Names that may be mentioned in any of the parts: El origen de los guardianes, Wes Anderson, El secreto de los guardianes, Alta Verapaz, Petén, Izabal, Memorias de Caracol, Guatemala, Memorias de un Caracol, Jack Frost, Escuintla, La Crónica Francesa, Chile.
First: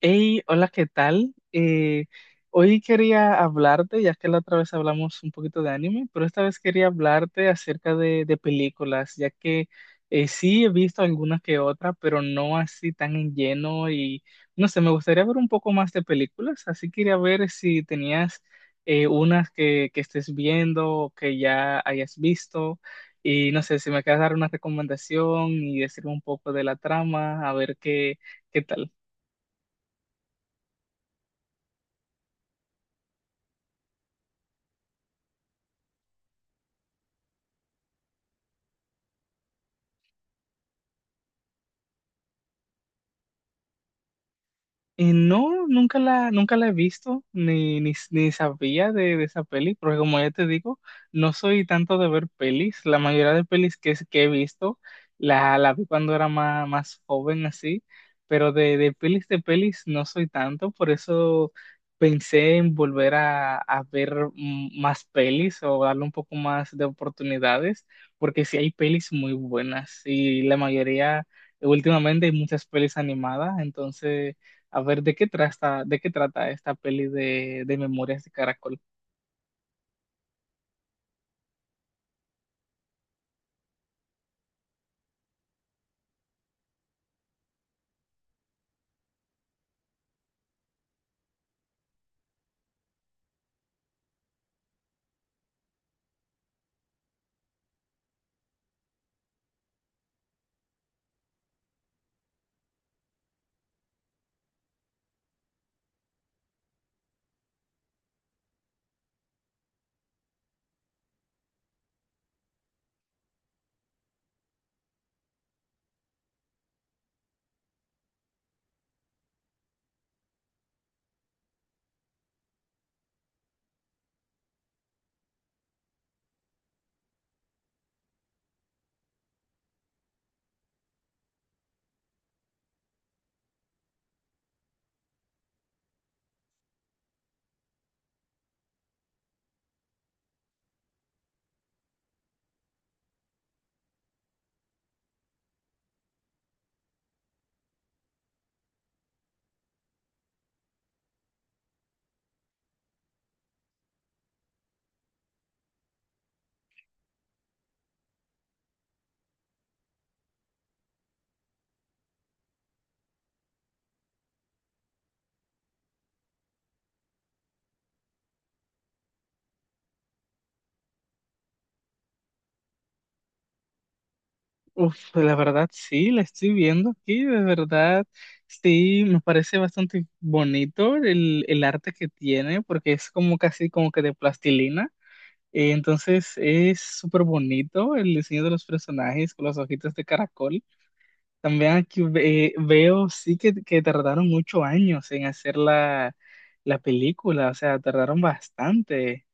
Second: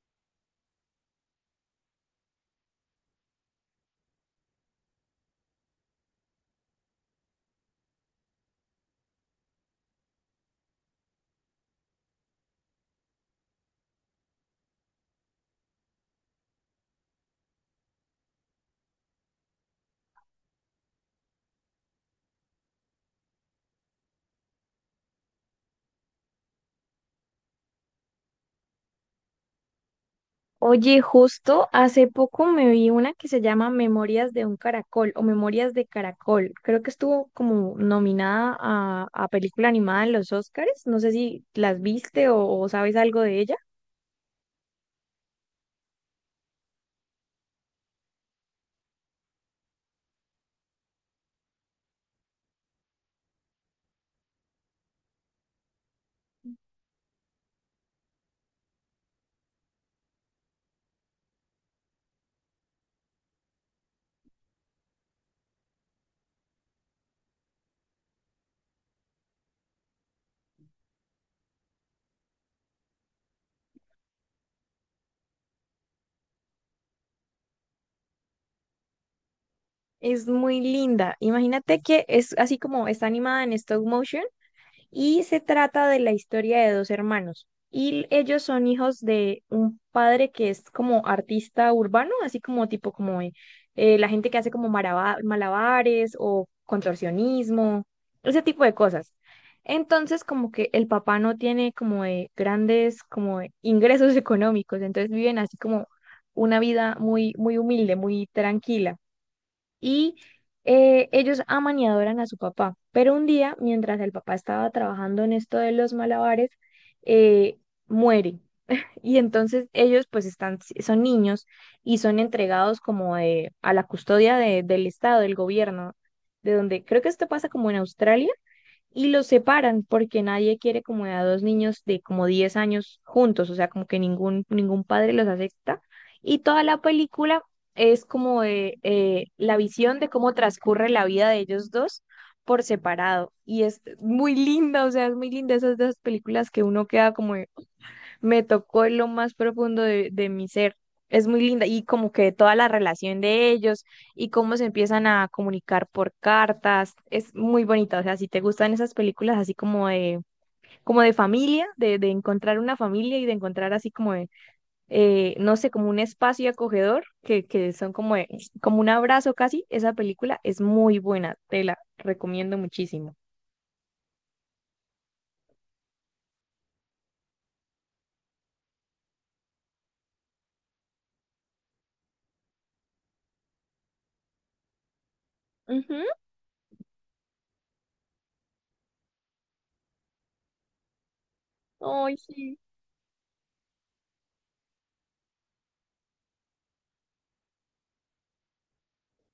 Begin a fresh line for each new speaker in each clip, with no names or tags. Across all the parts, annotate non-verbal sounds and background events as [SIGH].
Hey, hola, ¿qué tal? Hoy quería hablarte, ya que la otra vez hablamos un poquito de anime, pero esta vez quería hablarte acerca de películas, ya que sí he visto algunas que otra, pero no así tan en lleno y no sé, me gustaría ver un poco más de películas, así quería ver si tenías unas que estés viendo o que ya hayas visto y no sé, si me quieres dar una recomendación y decirme un poco de la trama, a ver qué, qué tal.
Oye, justo hace poco me vi una que se llama Memorias de un Caracol o Memorias de Caracol. Creo que estuvo como nominada a película animada en los Oscars. No sé si las viste o sabes algo de ella.
No, nunca la he visto, ni sabía de esa peli, porque como ya te digo, no soy tanto de ver pelis. La mayoría de pelis que he visto, la vi cuando era más joven así, pero de pelis no soy tanto, por eso pensé en volver a ver más pelis o darle un poco más de oportunidades, porque sí hay pelis muy buenas y la mayoría, últimamente hay muchas pelis animadas, entonces... A ver, de qué trata esta peli de Memorias de Caracol?
Es muy linda. Imagínate que es así como está animada en stop motion. Y se trata de la historia de dos hermanos. Y ellos son hijos de un padre que es como artista urbano, así como tipo como la gente que hace como malabares o contorsionismo, ese tipo de cosas. Entonces, como que el papá no tiene como de grandes como de ingresos [LAUGHS] económicos, entonces viven así como una vida muy muy humilde, muy tranquila y ellos aman y adoran a su papá. Pero un día, mientras el papá estaba trabajando en esto de los malabares, eh, muere. Y entonces ellos pues están, son niños y son entregados a la custodia del Estado, del gobierno, de donde creo que esto pasa como en Australia, y los separan porque nadie quiere como a dos niños de como 10 años juntos, o sea, como que ningún padre los acepta. Y toda la película es como de, la visión de cómo transcurre la vida de ellos dos por separado. Y es muy linda, o sea, es muy linda esas dos películas que uno queda como, me tocó en lo más profundo de mi ser. Es muy linda y como que toda la relación de ellos y cómo se empiezan a comunicar por cartas, es muy bonita. O sea, si te gustan esas películas así como de familia, de encontrar una familia y de encontrar así como de, no sé, como un espacio acogedor, que son como, de- como un abrazo casi, esa película es muy buena, te la recomiendo muchísimo.
Uf, pues, la verdad sí, la estoy viendo aquí, de verdad sí, me parece bastante bonito el arte que tiene, porque es como casi como que de plastilina.
Ujú.
Entonces es súper bonito el diseño de los personajes con los ojitos de caracol. También aquí
Ay, sí.
veo sí que tardaron muchos años en hacer la película, o sea, tardaron bastante.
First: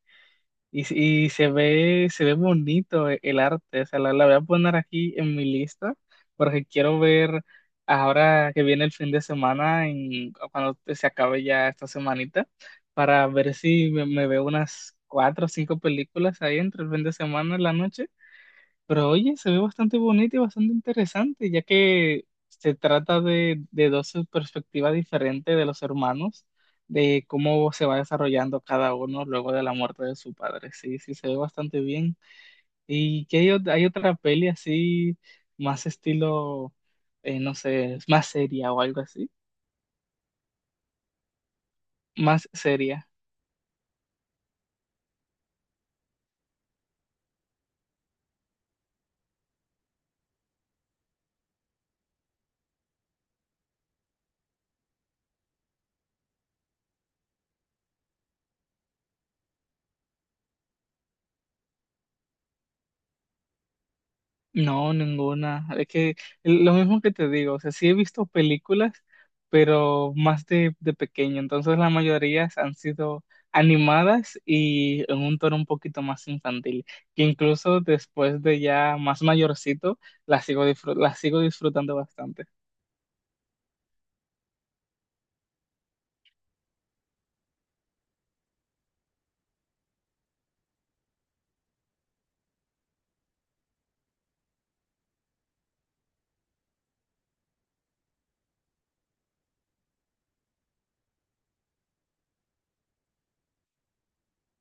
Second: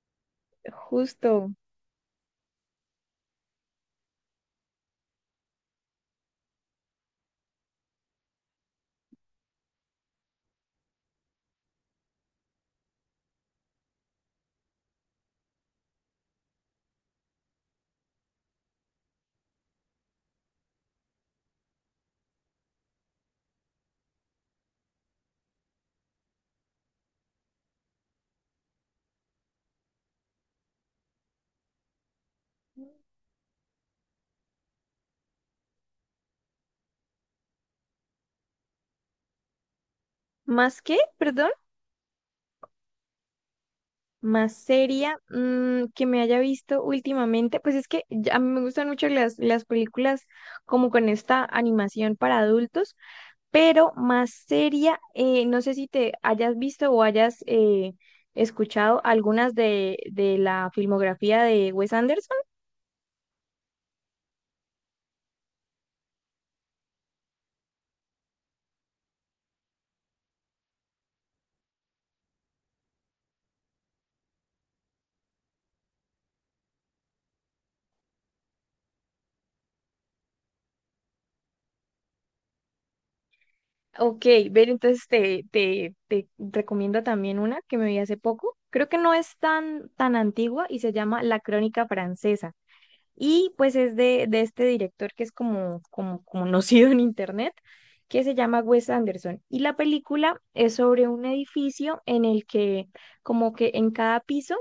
Y,
Justo.
se ve bonito el arte, o sea, la voy a poner aquí en mi lista porque quiero ver ahora que viene el fin de semana, cuando se acabe ya esta semanita, para ver si me veo unas cuatro o cinco películas ahí entre el fin de semana y la noche. Pero oye, se ve bastante bonito y bastante interesante, ya que se trata de dos perspectivas diferentes de los hermanos, de cómo se va desarrollando cada uno luego de la muerte de su padre. Sí, sí, se ve bastante bien. Y que hay, hay otra peli así, más estilo, no sé, más seria o algo así,
¿Más qué? Perdón.
más seria.
Más seria, mm, que me haya visto últimamente, pues es que ya- a mí me gustan mucho las películas como con esta animación para adultos, pero más seria, no sé si te hayas visto o hayas escuchado algunas de la filmografía de Wes Anderson.
No, ninguna. Es que lo mismo que te digo, o sea, sí he visto películas, pero más de pequeño. Entonces la mayoría han sido animadas y en un tono un poquito más infantil, que incluso después de ya más mayorcito, las sigo disfrutando bastante.
Ok, ver, entonces te recomiendo también una que me vi hace poco. Creo que no es tan antigua y se llama La Crónica Francesa. Y pues es de este director que es como [LAUGHS] conocido en internet, que se llama Wes Anderson. Y la película es sobre un edificio en el que como que en cada piso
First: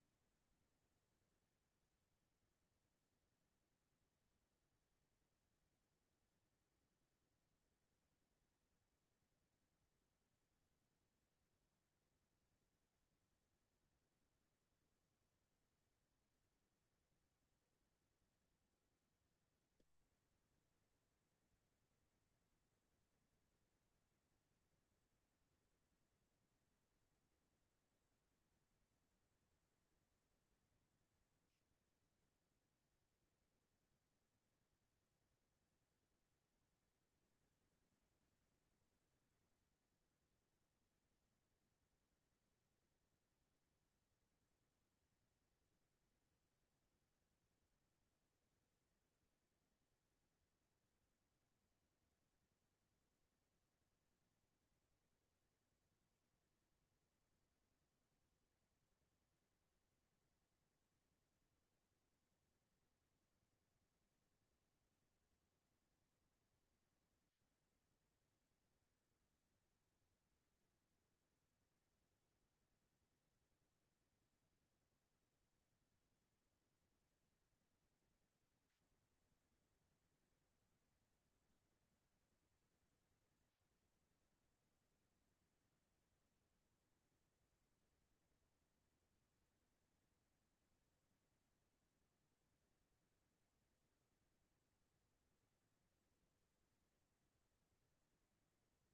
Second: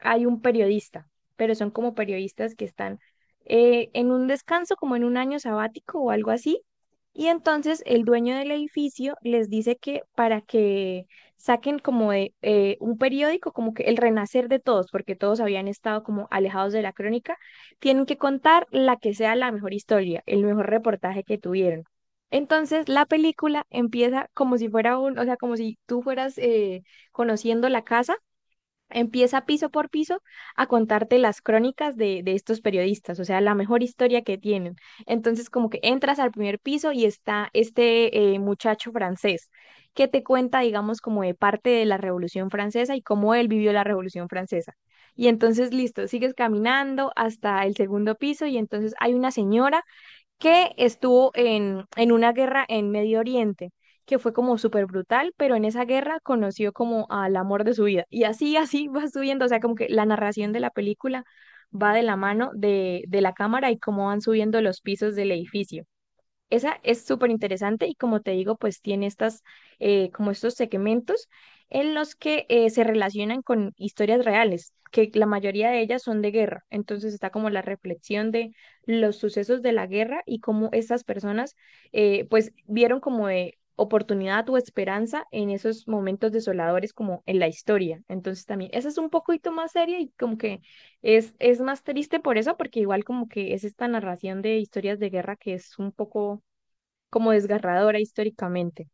hay un periodista, pero son como periodistas que están en un descanso, como en un año sabático o algo así. Y entonces el dueño del edificio les dice que para que saquen como de, un periódico, como que el renacer de todos, porque todos habían estado como alejados de la crónica, tienen que contar la que sea la mejor historia, el mejor reportaje que tuvieron. Entonces, la película empieza como si fuera un, o sea, como si tú fueras conociendo la casa. Empieza piso por piso a contarte las crónicas de estos periodistas, o sea, la mejor historia que tienen. Entonces, como que entras al primer piso y está este muchacho francés que te cuenta, digamos, como de parte de la Revolución Francesa y cómo él vivió la Revolución Francesa. Y entonces, listo, sigues caminando hasta el segundo piso y entonces hay una señora que estuvo en una guerra en Medio Oriente, que fue como súper brutal, pero en esa guerra conoció como al amor de su vida. Y así, así va subiendo, o sea, como que la narración de la película va de la mano de la cámara y cómo van subiendo los pisos del edificio. Esa es súper interesante y como te digo, pues tiene estas, como estos segmentos en los que se relacionan con historias reales, que la mayoría de ellas son de guerra. Entonces está como la reflexión de los sucesos de la guerra y cómo estas personas pues vieron como de oportunidad o esperanza en esos momentos desoladores como en la historia. Entonces también, esa es un poquito más seria y como que es más triste por eso, porque igual como que es esta narración de historias de guerra que es un poco como desgarradora históricamente.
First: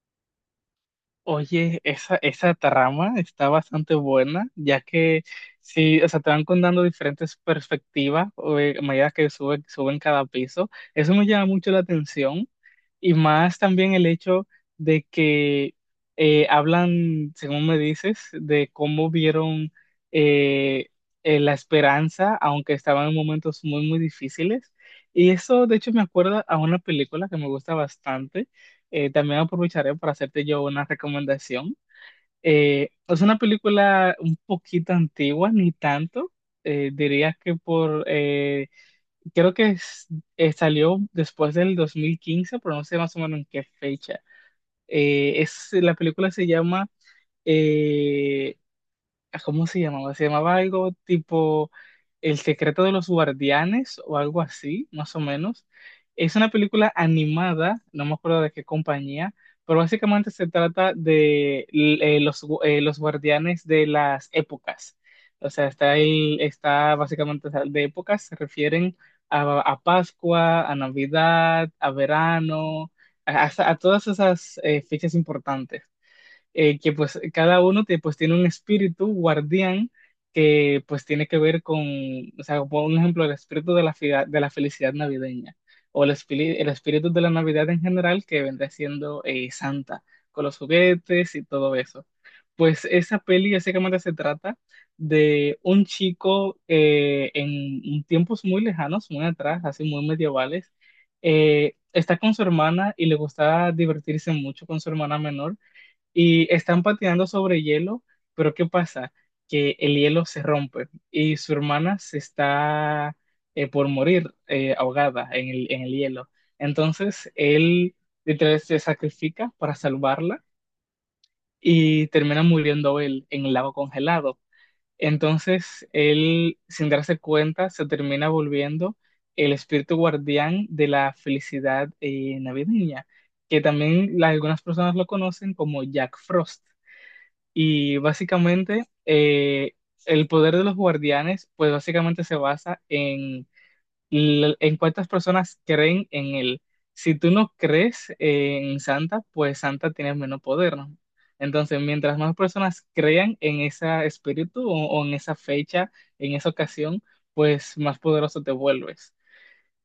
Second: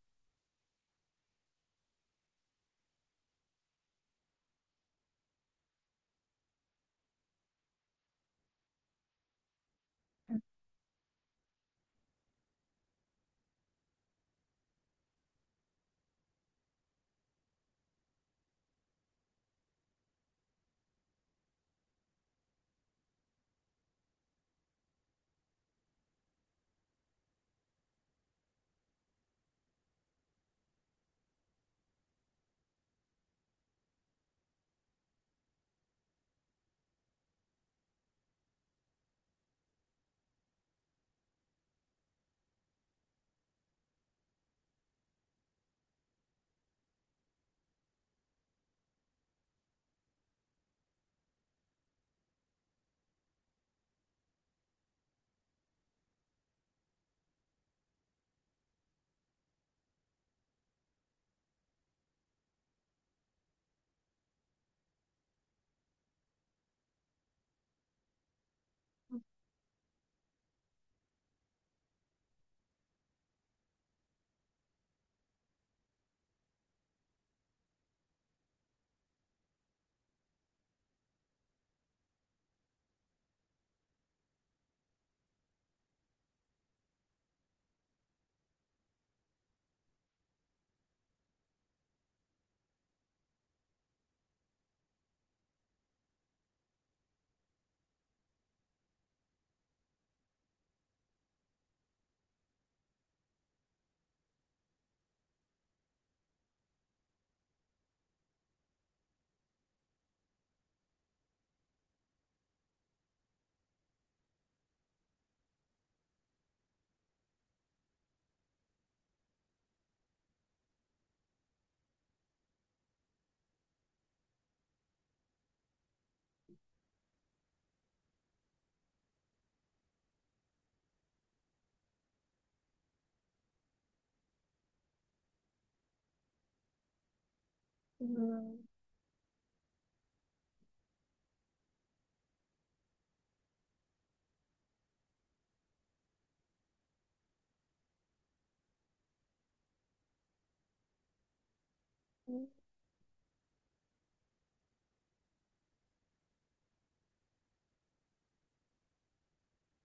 Oye, esa trama está bastante buena, ya que sí, o sea, te van contando diferentes perspectivas o, a medida que sube, suben cada piso. Eso me llama mucho la atención y más también el hecho de que hablan, según me dices, de cómo vieron eh, la esperanza, aunque estaban en momentos muy, muy difíciles. Y eso, de hecho, me acuerda a una película que me gusta bastante. También aprovecharé para hacerte yo una recomendación. Es una película un poquito antigua, ni tanto. Diría que por, creo que salió después del 2015, pero no sé más o menos en qué fecha. La película se llama eh, ¿cómo se llamaba? Se llamaba algo tipo El secreto de los guardianes o algo así, más o menos. Es una película animada, no me acuerdo de qué compañía, pero básicamente se trata de los guardianes de las épocas. O sea, está básicamente, o sea, de épocas, se refieren a Pascua, a Navidad, a verano, a todas esas fechas importantes que pues cada uno te, pues tiene un espíritu guardián que pues tiene que ver con, o sea, por un ejemplo, el espíritu de de la felicidad navideña o el espíritu de la Navidad en general, que vendrá siendo Santa, con los juguetes y todo eso. Pues esa peli básicamente se trata de un chico en tiempos muy lejanos, muy atrás, así muy medievales. Está con su hermana y le gusta divertirse mucho con su hermana menor y están patinando sobre hielo, pero ¿qué pasa? Que el hielo se rompe y su hermana se está por morir ahogada en en el hielo. Entonces él literalmente se sacrifica para salvarla y termina muriendo él en el lago congelado. Entonces él, sin darse cuenta, se termina volviendo el espíritu guardián de la felicidad navideña, que también algunas personas lo conocen como Jack Frost. Y básicamente el poder de los guardianes, pues básicamente se basa en, en cuántas personas creen en él. Si tú no crees en Santa, pues Santa tiene menos poder, ¿no? Entonces, mientras más personas crean en ese espíritu o en esa fecha, en esa ocasión, pues más poderoso te vuelves.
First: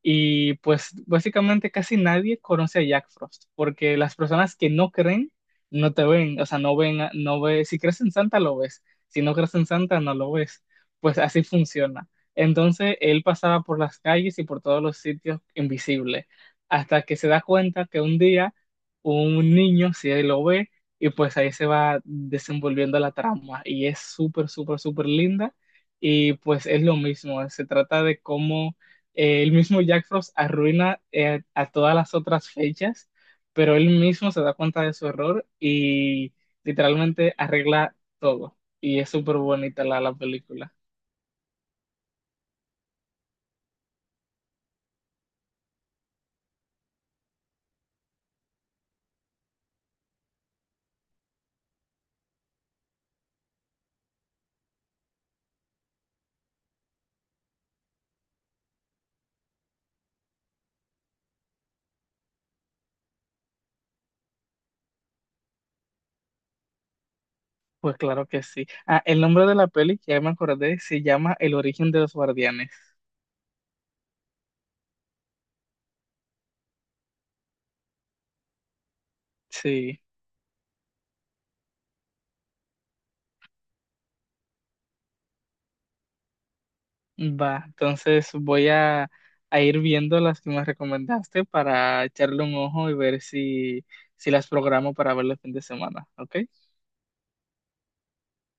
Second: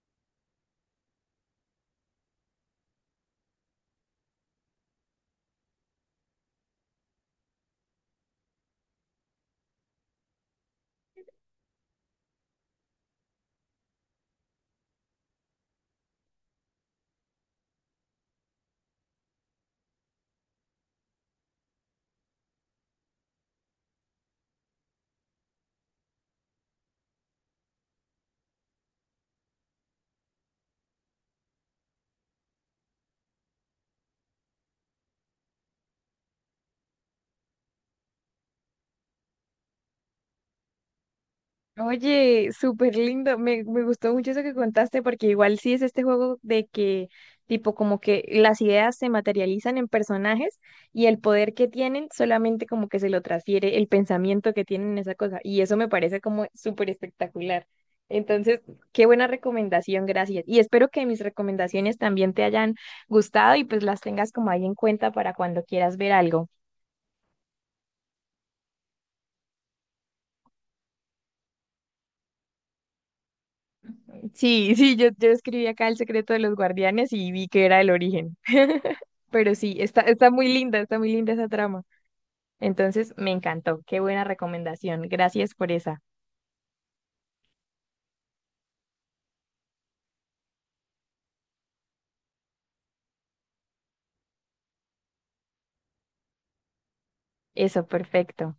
Y pues básicamente casi nadie conoce a Jack Frost, porque las personas que no creen no te ven, o sea, no ven, no ves, si crees en Santa lo ves, si no crees en Santa no lo ves, pues así funciona. Entonces él pasaba por las calles y por todos los sitios invisible, hasta que se da cuenta que un día un niño sí lo ve, y pues ahí se va desenvolviendo la trama y es súper, súper, súper linda. Y pues es lo mismo, se trata de cómo el mismo Jack Frost arruina a todas las otras fechas, pero él mismo se da cuenta de su error y literalmente arregla todo. Y es súper bonita la película.
Oye, súper lindo. Me gustó mucho eso que contaste porque igual sí es este juego de que tipo como que las ideas se materializan en personajes y el poder que tienen solamente como que se lo transfiere el pensamiento que tienen en esa cosa. Y eso me parece como súper espectacular. Entonces, qué buena recomendación, gracias. Y espero que mis recomendaciones también te hayan gustado y pues las tengas como ahí en cuenta para cuando quieras ver algo.
Pues claro que sí. Ah, el nombre de la peli, ya me acordé, se llama El origen de los guardianes.
Sí, sí, yo escribí acá El secreto de los guardianes y vi que era el origen. Pero sí,
Sí,
está, está muy linda esa trama. Entonces, me encantó. Qué buena recomendación. Gracias por esa.
va. Entonces voy a ir viendo las que me recomendaste para echarle un ojo y ver si, si las programo para verlo el fin de semana, ¿ok?
Eso, perfecto.